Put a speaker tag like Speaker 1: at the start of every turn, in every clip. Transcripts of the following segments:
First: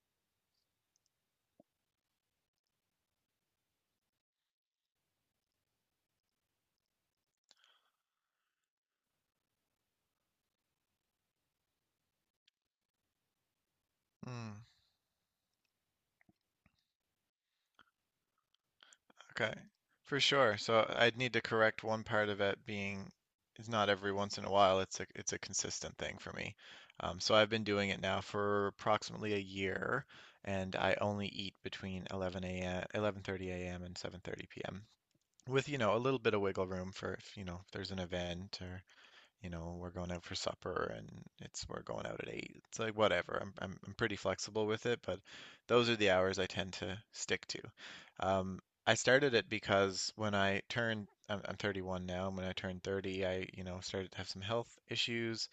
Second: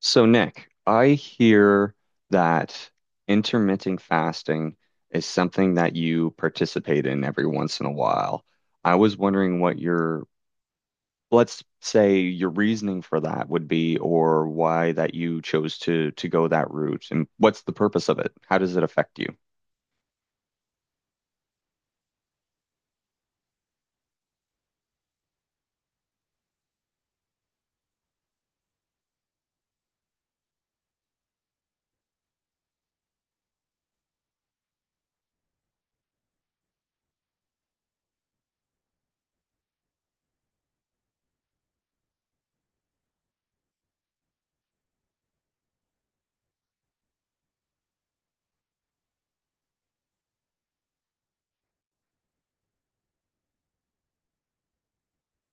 Speaker 1: So, Nick, I hear that intermittent fasting is something that you participate in every once in a while. I was wondering what your, let's say your reasoning for that would be, or
Speaker 2: Mm,
Speaker 1: why that you chose to go that route, and what's the purpose of it? How does it affect you?
Speaker 2: okay, for sure. So I'd need to correct one part of it being it's not every once in a while. It's a consistent thing for me. So I've been doing it now for approximately a year, and I only eat between 11 a.m. 11:30 a.m. and 7:30 p.m. with a little bit of wiggle room for, if if there's an event, or we're going out for supper, and it's we're going out at 8, it's like whatever, I'm pretty flexible with it, but those are the hours I tend to stick to. um I started it because when I turned I'm 31 now, and when I turned 30 I started to have some health issues,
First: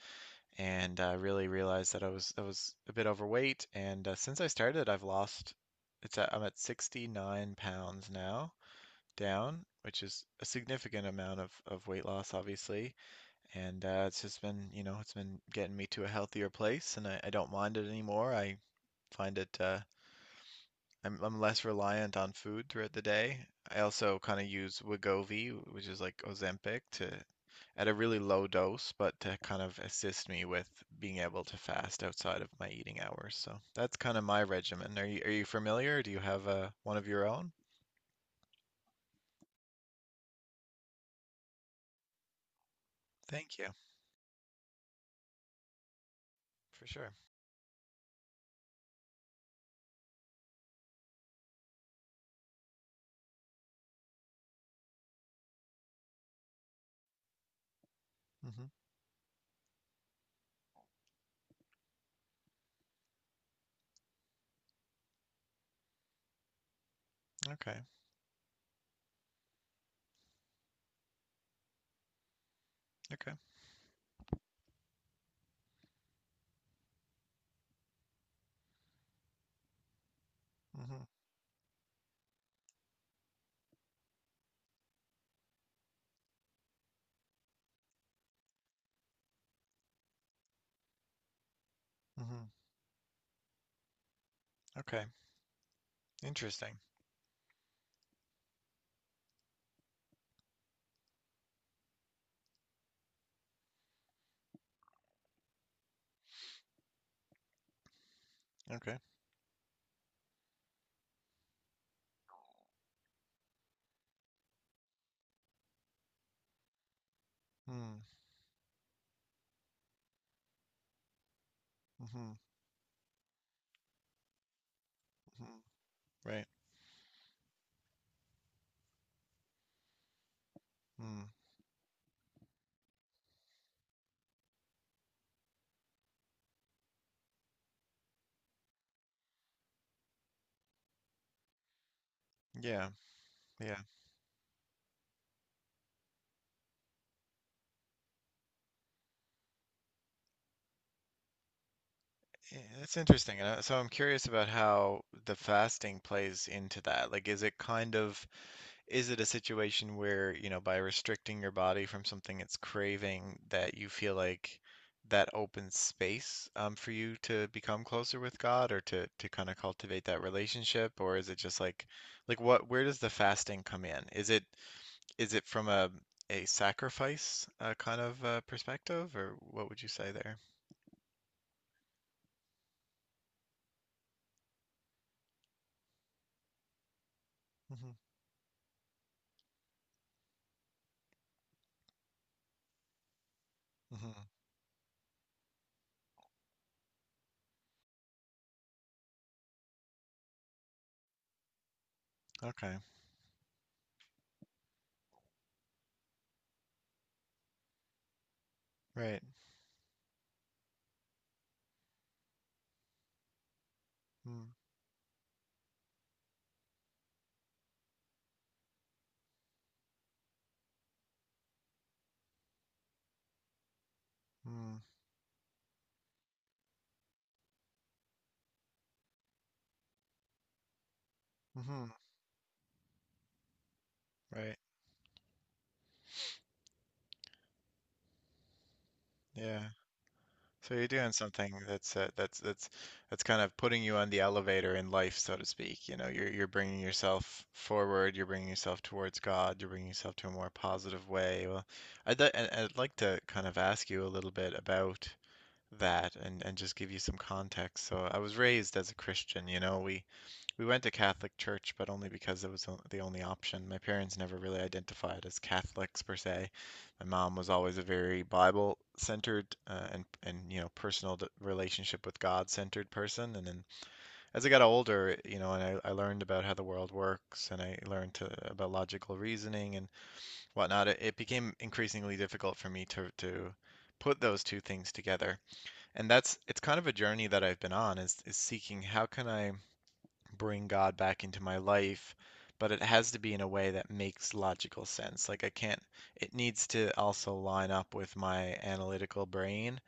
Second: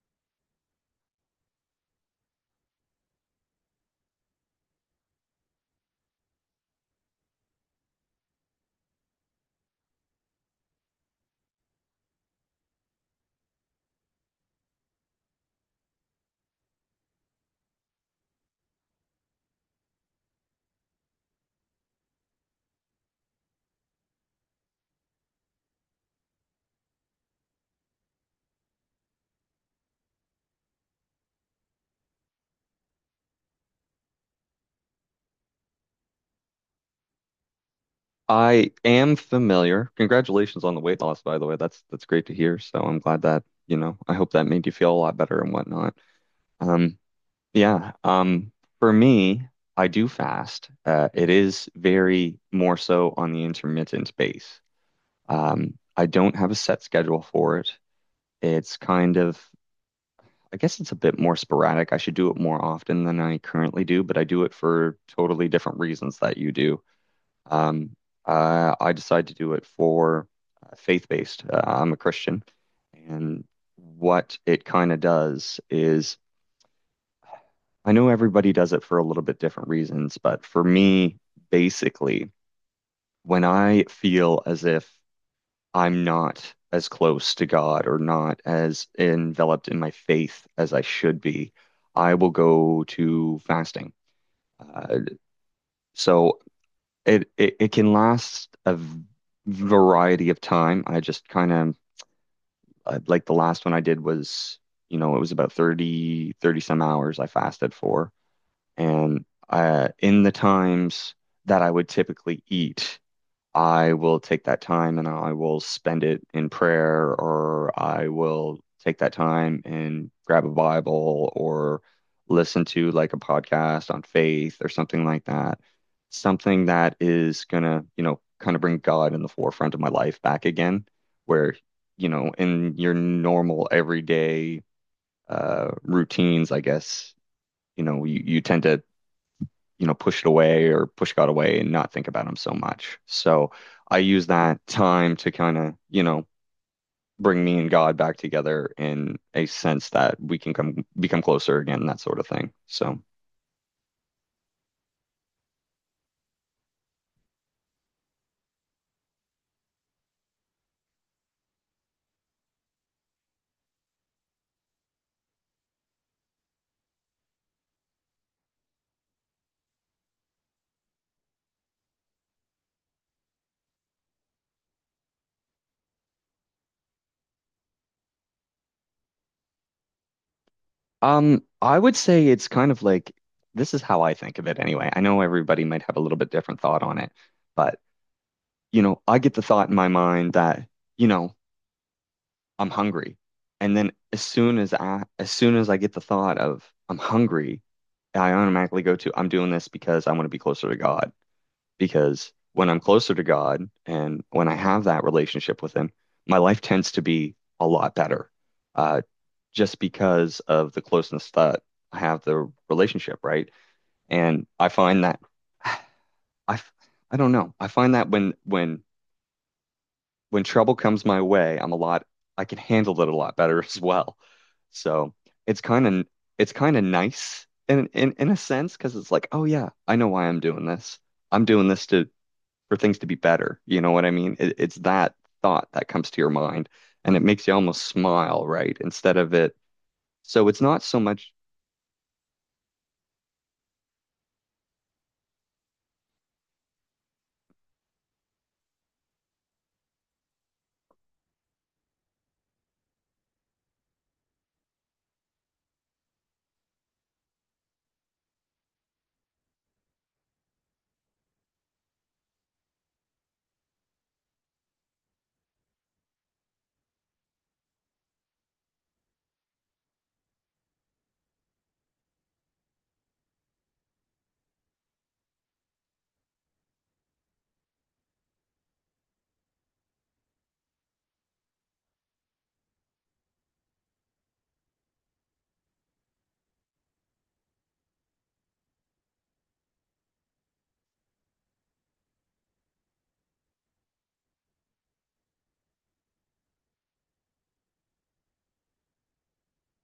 Speaker 2: and really realized that I was a bit overweight. And since I started, I've lost, I'm at 69 pounds now down, which is a significant amount of weight loss, obviously. And it's just been, you know, it's been getting me to a healthier place, and I don't mind it anymore. I find it, I'm less reliant on food throughout the day. I also kind of use Wegovy, which is like Ozempic, to at a really low dose, but to kind of assist me with being able to fast outside of my eating hours. So that's kind of my regimen. Are you familiar? Do you have a one of your own?
Speaker 1: I am familiar. Congratulations on the weight loss, by the way. That's great to hear. So I'm glad that,
Speaker 2: Thank you,
Speaker 1: I hope that made you feel a lot better and whatnot.
Speaker 2: for
Speaker 1: Um,
Speaker 2: sure.
Speaker 1: Yeah. For me, I do fast. It is very more so on the intermittent base. I don't have a set schedule for it.
Speaker 2: Hmm.
Speaker 1: It's kind of, I guess it's a bit more sporadic. I should do it more often than I currently do, but I do it for totally different reasons that you do.
Speaker 2: Okay,
Speaker 1: Um, I decide to do it for faith-based. I'm a Christian,
Speaker 2: okay.
Speaker 1: and what it kind of does is I know everybody does it for a little bit different reasons, but for
Speaker 2: Mm-hmm.
Speaker 1: me, basically, when I feel as if I'm not as close to God or not as enveloped in my faith as I should be, I will
Speaker 2: Mm-hmm.
Speaker 1: go to fasting. Uh,
Speaker 2: Okay.
Speaker 1: so
Speaker 2: Interesting.
Speaker 1: it, it it can last a variety of time. I just kind of like the last one I did was, you know, it was about 30 some hours I fasted for.
Speaker 2: Okay.
Speaker 1: And in the times that I would typically eat, I will take that time and I will spend it in prayer, or
Speaker 2: Mm.
Speaker 1: I will take that time and grab a Bible or
Speaker 2: Mm-hmm.
Speaker 1: listen to like a podcast on faith or something like that.
Speaker 2: Mm-hmm. Right.
Speaker 1: Something that is gonna, you know, kind of bring God in the forefront of my life back again,
Speaker 2: Mm.
Speaker 1: where, you know, in your normal everyday routines, I guess, you know, you tend to push it away or push God away and not think about him so
Speaker 2: Yeah.
Speaker 1: much. So
Speaker 2: Yeah.
Speaker 1: I use that time to kind of, you know, bring me and God back together in a sense that we can come become closer again, that sort of thing.
Speaker 2: That's
Speaker 1: So
Speaker 2: interesting. And so I'm curious about how the fasting plays into that. Like, is it a situation where by restricting your body from something it's craving, that you feel like that opens space, for you to become closer with God, or to kind of cultivate that relationship? Or is it just like, where does the fasting come in? Is it from a sacrifice, kind of, perspective, or what would you say there?
Speaker 1: I would say it's kind of like this is how I think of it anyway. I know everybody might have a little bit different thought on it, but
Speaker 2: Hmm.
Speaker 1: you know, I get the thought in my mind that, you know, I'm hungry. And then as
Speaker 2: Hmm.
Speaker 1: soon as I as soon as I get the thought of I'm hungry, I automatically go to I'm doing this because I want to be closer to God. Because when
Speaker 2: Okay.
Speaker 1: I'm closer to God and when I have that relationship with Him, my life tends to be a lot better. Uh,
Speaker 2: Right.
Speaker 1: just because of the closeness that I have the relationship, right?
Speaker 2: Mm,
Speaker 1: And I find that I f- I don't know. I find that when trouble comes my way, I can handle it a lot better as well.
Speaker 2: mm.
Speaker 1: So it's kind of it's kind of nice in a sense because it's like, oh yeah, I know why I'm doing this. I'm doing
Speaker 2: Hmm.
Speaker 1: this to for things to be better. You know what I mean? It,
Speaker 2: Right.
Speaker 1: it's that thought that comes to your mind, and it makes you almost smile, right? Instead of it,
Speaker 2: Yeah.
Speaker 1: so it's
Speaker 2: So
Speaker 1: not
Speaker 2: you're
Speaker 1: so
Speaker 2: doing
Speaker 1: much.
Speaker 2: something that's, that's kind of putting you on the elevator in life, so to speak. You know, you're bringing yourself forward. You're bringing yourself towards God. You're bringing yourself to a more positive way. Well, and I'd like to kind of ask you a little bit about that, and just give you some context. So I was raised as a Christian. We went to Catholic church, but only because it was the only option. My parents never really identified as Catholics per se. My mom was always a very Bible centered, and personal, relationship with God centered person. And then as I got older, I learned about how the world works, and I learned, about logical reasoning and whatnot. It became increasingly difficult for me to put those two things together, and that's it's kind of a journey that I've been on, is seeking how can I bring God back into my life, but it has to be in a way that makes logical sense. Like, I can't it needs to also line up with my analytical brain,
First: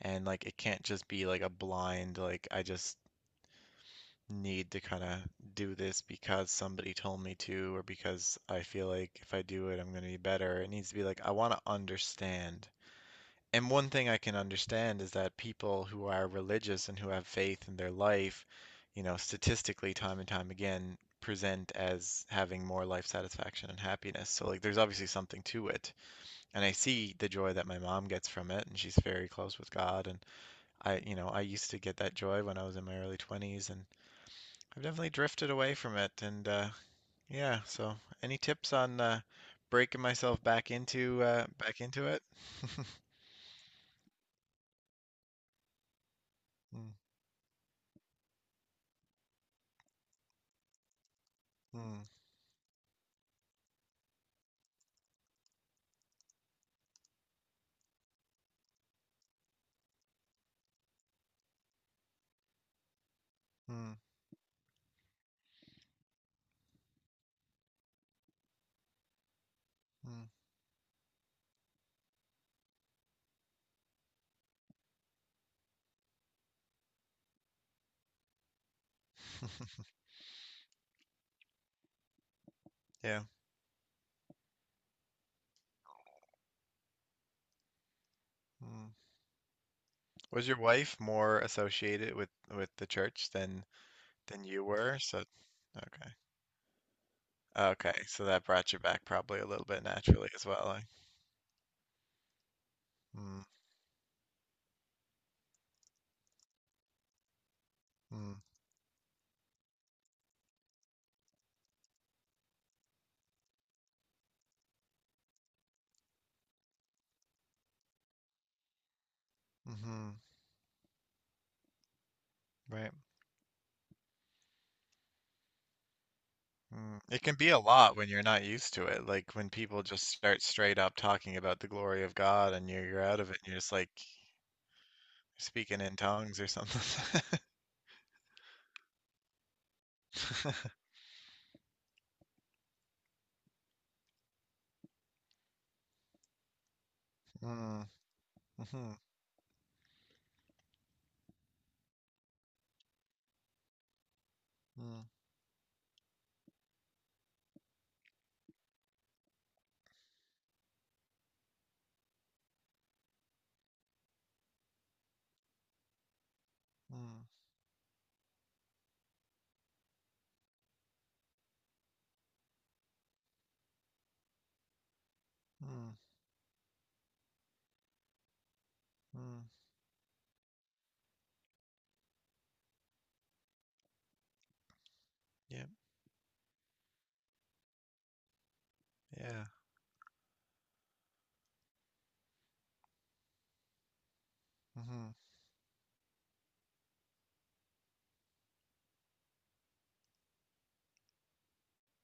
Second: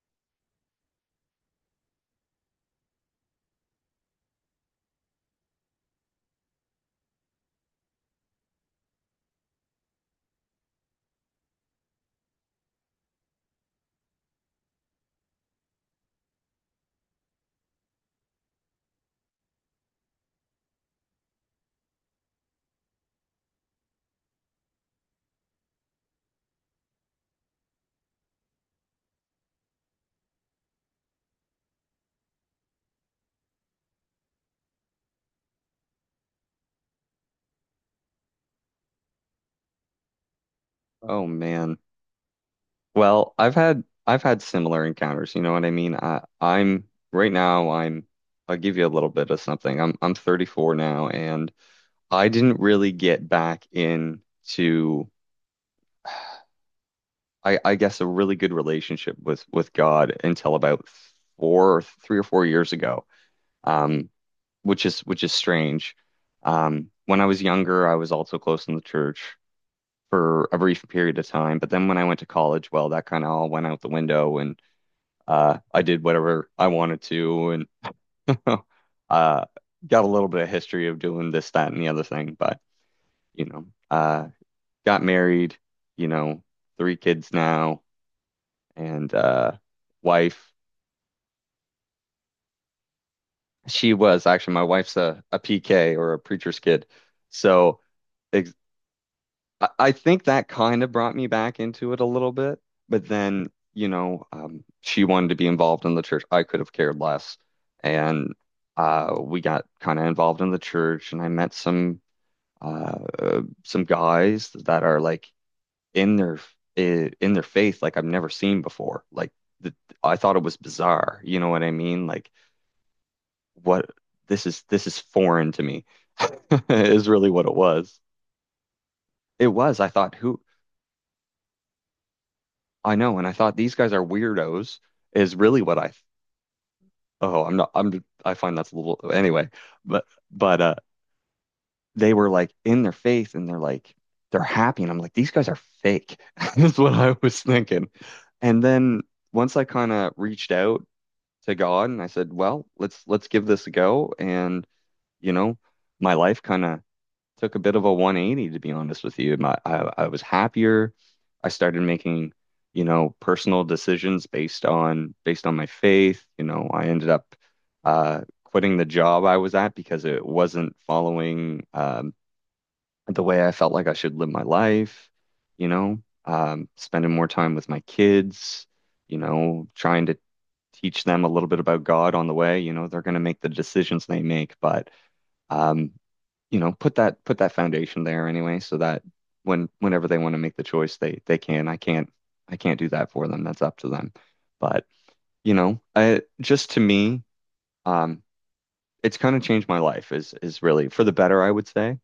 Speaker 2: and like, it can't just be like a blind, like I just need to kind of do this because somebody told me to, or because I feel like if I do it I'm going to be better. It needs to be like I want to understand. And one thing I can understand is that people who are religious and who have faith in their life, statistically, time and time again, present as having more life satisfaction and happiness. So, like, there's obviously something to it. And I see the joy that my mom gets from it, and she's very close with God. And I used to get that joy when I was in my early 20s, and I've definitely drifted away from it. And yeah, so any tips on, breaking myself back into
Speaker 1: Oh
Speaker 2: uh,
Speaker 1: man.
Speaker 2: back into it?
Speaker 1: Well, I've had similar encounters, you know what I mean? I I'm
Speaker 2: Mm,
Speaker 1: right now I'm I'll give you a little bit of something. I'm 34 now, and
Speaker 2: mm,
Speaker 1: I didn't really get back into, I guess, a really good relationship with God until about 4 or 3 or 4 years ago.
Speaker 2: mm.
Speaker 1: Um which is strange. When I was younger, I was also close in the church
Speaker 2: Mm.
Speaker 1: for a brief period of time, but then when I went to college, well, that kind of all went out the window. And I did whatever I wanted to, and uh, got a little bit of history of doing this, that, and the other thing. But,
Speaker 2: Yeah.
Speaker 1: you know, got married, you know, three kids now,
Speaker 2: Mm.
Speaker 1: and
Speaker 2: Was
Speaker 1: wife.
Speaker 2: your wife more associated with the church than
Speaker 1: She was
Speaker 2: than
Speaker 1: actually, my
Speaker 2: you
Speaker 1: wife's
Speaker 2: were? So,
Speaker 1: a PK, or
Speaker 2: okay.
Speaker 1: a preacher's kid. So
Speaker 2: Okay, so that
Speaker 1: ex
Speaker 2: brought you back probably a little
Speaker 1: I,
Speaker 2: bit
Speaker 1: I think
Speaker 2: naturally as
Speaker 1: that
Speaker 2: well.
Speaker 1: kind
Speaker 2: Like,
Speaker 1: of brought me back into it a little bit, but
Speaker 2: mm,
Speaker 1: then, she wanted to be involved in the church. I could have cared less. And
Speaker 2: mm,
Speaker 1: we got kind of involved in the church, and I met some guys that are like in their faith, like I've never seen before. Like the,
Speaker 2: mm-hmm,
Speaker 1: I thought it was bizarre. You know what I mean? Like
Speaker 2: right.
Speaker 1: what this is foreign to me
Speaker 2: Mm.
Speaker 1: is
Speaker 2: It
Speaker 1: really
Speaker 2: can
Speaker 1: what
Speaker 2: be
Speaker 1: it
Speaker 2: a lot
Speaker 1: was.
Speaker 2: when you're not used to it. Like
Speaker 1: It
Speaker 2: when
Speaker 1: was.
Speaker 2: people
Speaker 1: I
Speaker 2: just
Speaker 1: thought, who,
Speaker 2: start straight up talking about the glory of God and you're
Speaker 1: I
Speaker 2: you're
Speaker 1: know,
Speaker 2: out
Speaker 1: and
Speaker 2: of
Speaker 1: I
Speaker 2: it and
Speaker 1: thought
Speaker 2: you're just
Speaker 1: these
Speaker 2: like
Speaker 1: guys are weirdos, is really what
Speaker 2: speaking
Speaker 1: I...
Speaker 2: in tongues or something.
Speaker 1: Oh, I'm not, I'm, I find that's a little, anyway. but but uh they were like in their faith and they're like they're happy, and I'm like, these guys are fake. That's what I was
Speaker 2: Mm,
Speaker 1: thinking. And
Speaker 2: mm-hmm,
Speaker 1: then once I kind of reached out to God and I said, well, let's give this a go, and
Speaker 2: mm,
Speaker 1: you know, my life kind of took a bit of a 180, to be honest with you. I was happier. I started making, you know, personal decisions based on my faith. You know, I ended
Speaker 2: mm,
Speaker 1: up quitting the job I was at because it wasn't following the way I felt like I should live my life. You
Speaker 2: mm,
Speaker 1: know, spending more time with my kids. You
Speaker 2: mm.
Speaker 1: know, trying to teach them a little bit about God on the way. You know, they're going to make the decisions they make, but
Speaker 2: Yep,
Speaker 1: um, you know, put that foundation there anyway, so that
Speaker 2: yeah.
Speaker 1: whenever they want to make the choice, they can. I can't do that for them. That's up to them. But
Speaker 2: Mm-hmm.
Speaker 1: you know, I just to me, um, it's kind of changed my life, is really for the better, I would say.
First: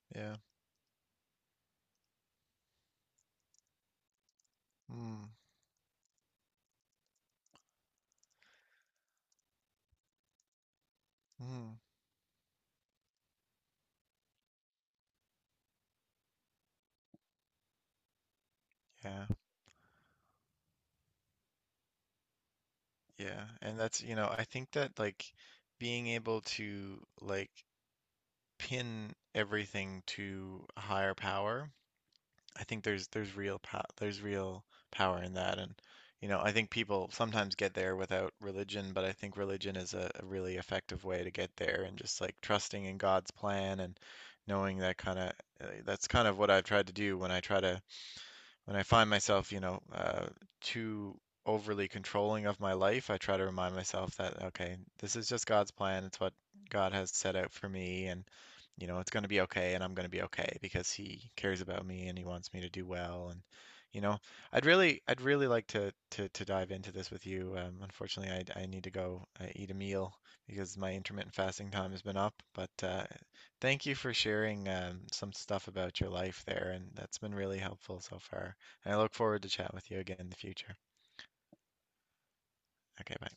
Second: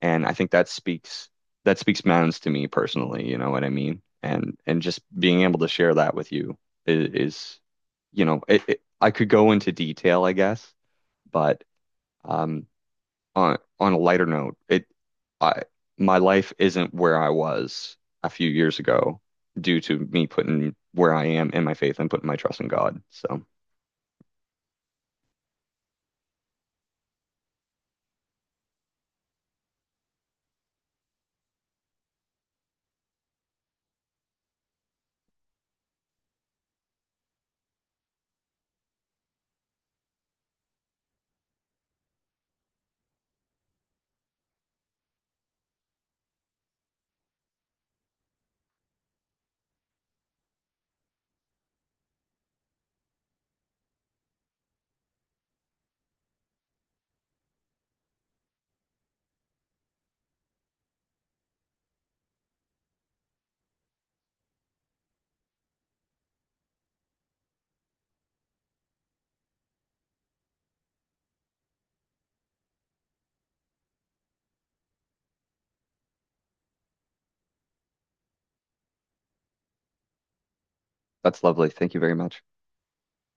Speaker 1: And I
Speaker 2: Yeah.
Speaker 1: think that speaks, mountains to me personally. You know what I mean? And just
Speaker 2: Mm,
Speaker 1: being able to share that with you is you know, it, I could go into detail, I guess, but.
Speaker 2: mm,
Speaker 1: Um, on a lighter note, it I my life isn't where I was a few years ago
Speaker 2: yeah,
Speaker 1: due to me putting where I am in my faith and putting my trust in God. So
Speaker 2: yeah. And I think that, like, being able to, like, pin everything to a higher power, I think there's real power in that. And I think people sometimes get there without religion, but I think religion is a really effective way to get there, and just like trusting in God's plan and knowing that kind of, that's kind of what I've tried to do when I try to when I find myself, too overly controlling of my life. I try to remind myself that, okay, this is just God's plan. It's what God has set out for me. And, it's going to be okay. And I'm going to be okay because He cares about me and He wants me to do well. And, you know, I'd really like to dive into this with you. Unfortunately, I need to go, eat a meal, because my intermittent fasting time has been up. But thank you for sharing, some stuff about your life there. And that's been really helpful so far. I look forward to chat with you again in the future.
Speaker 1: that's lovely. Thank you very much.
Speaker 2: Okay, bye.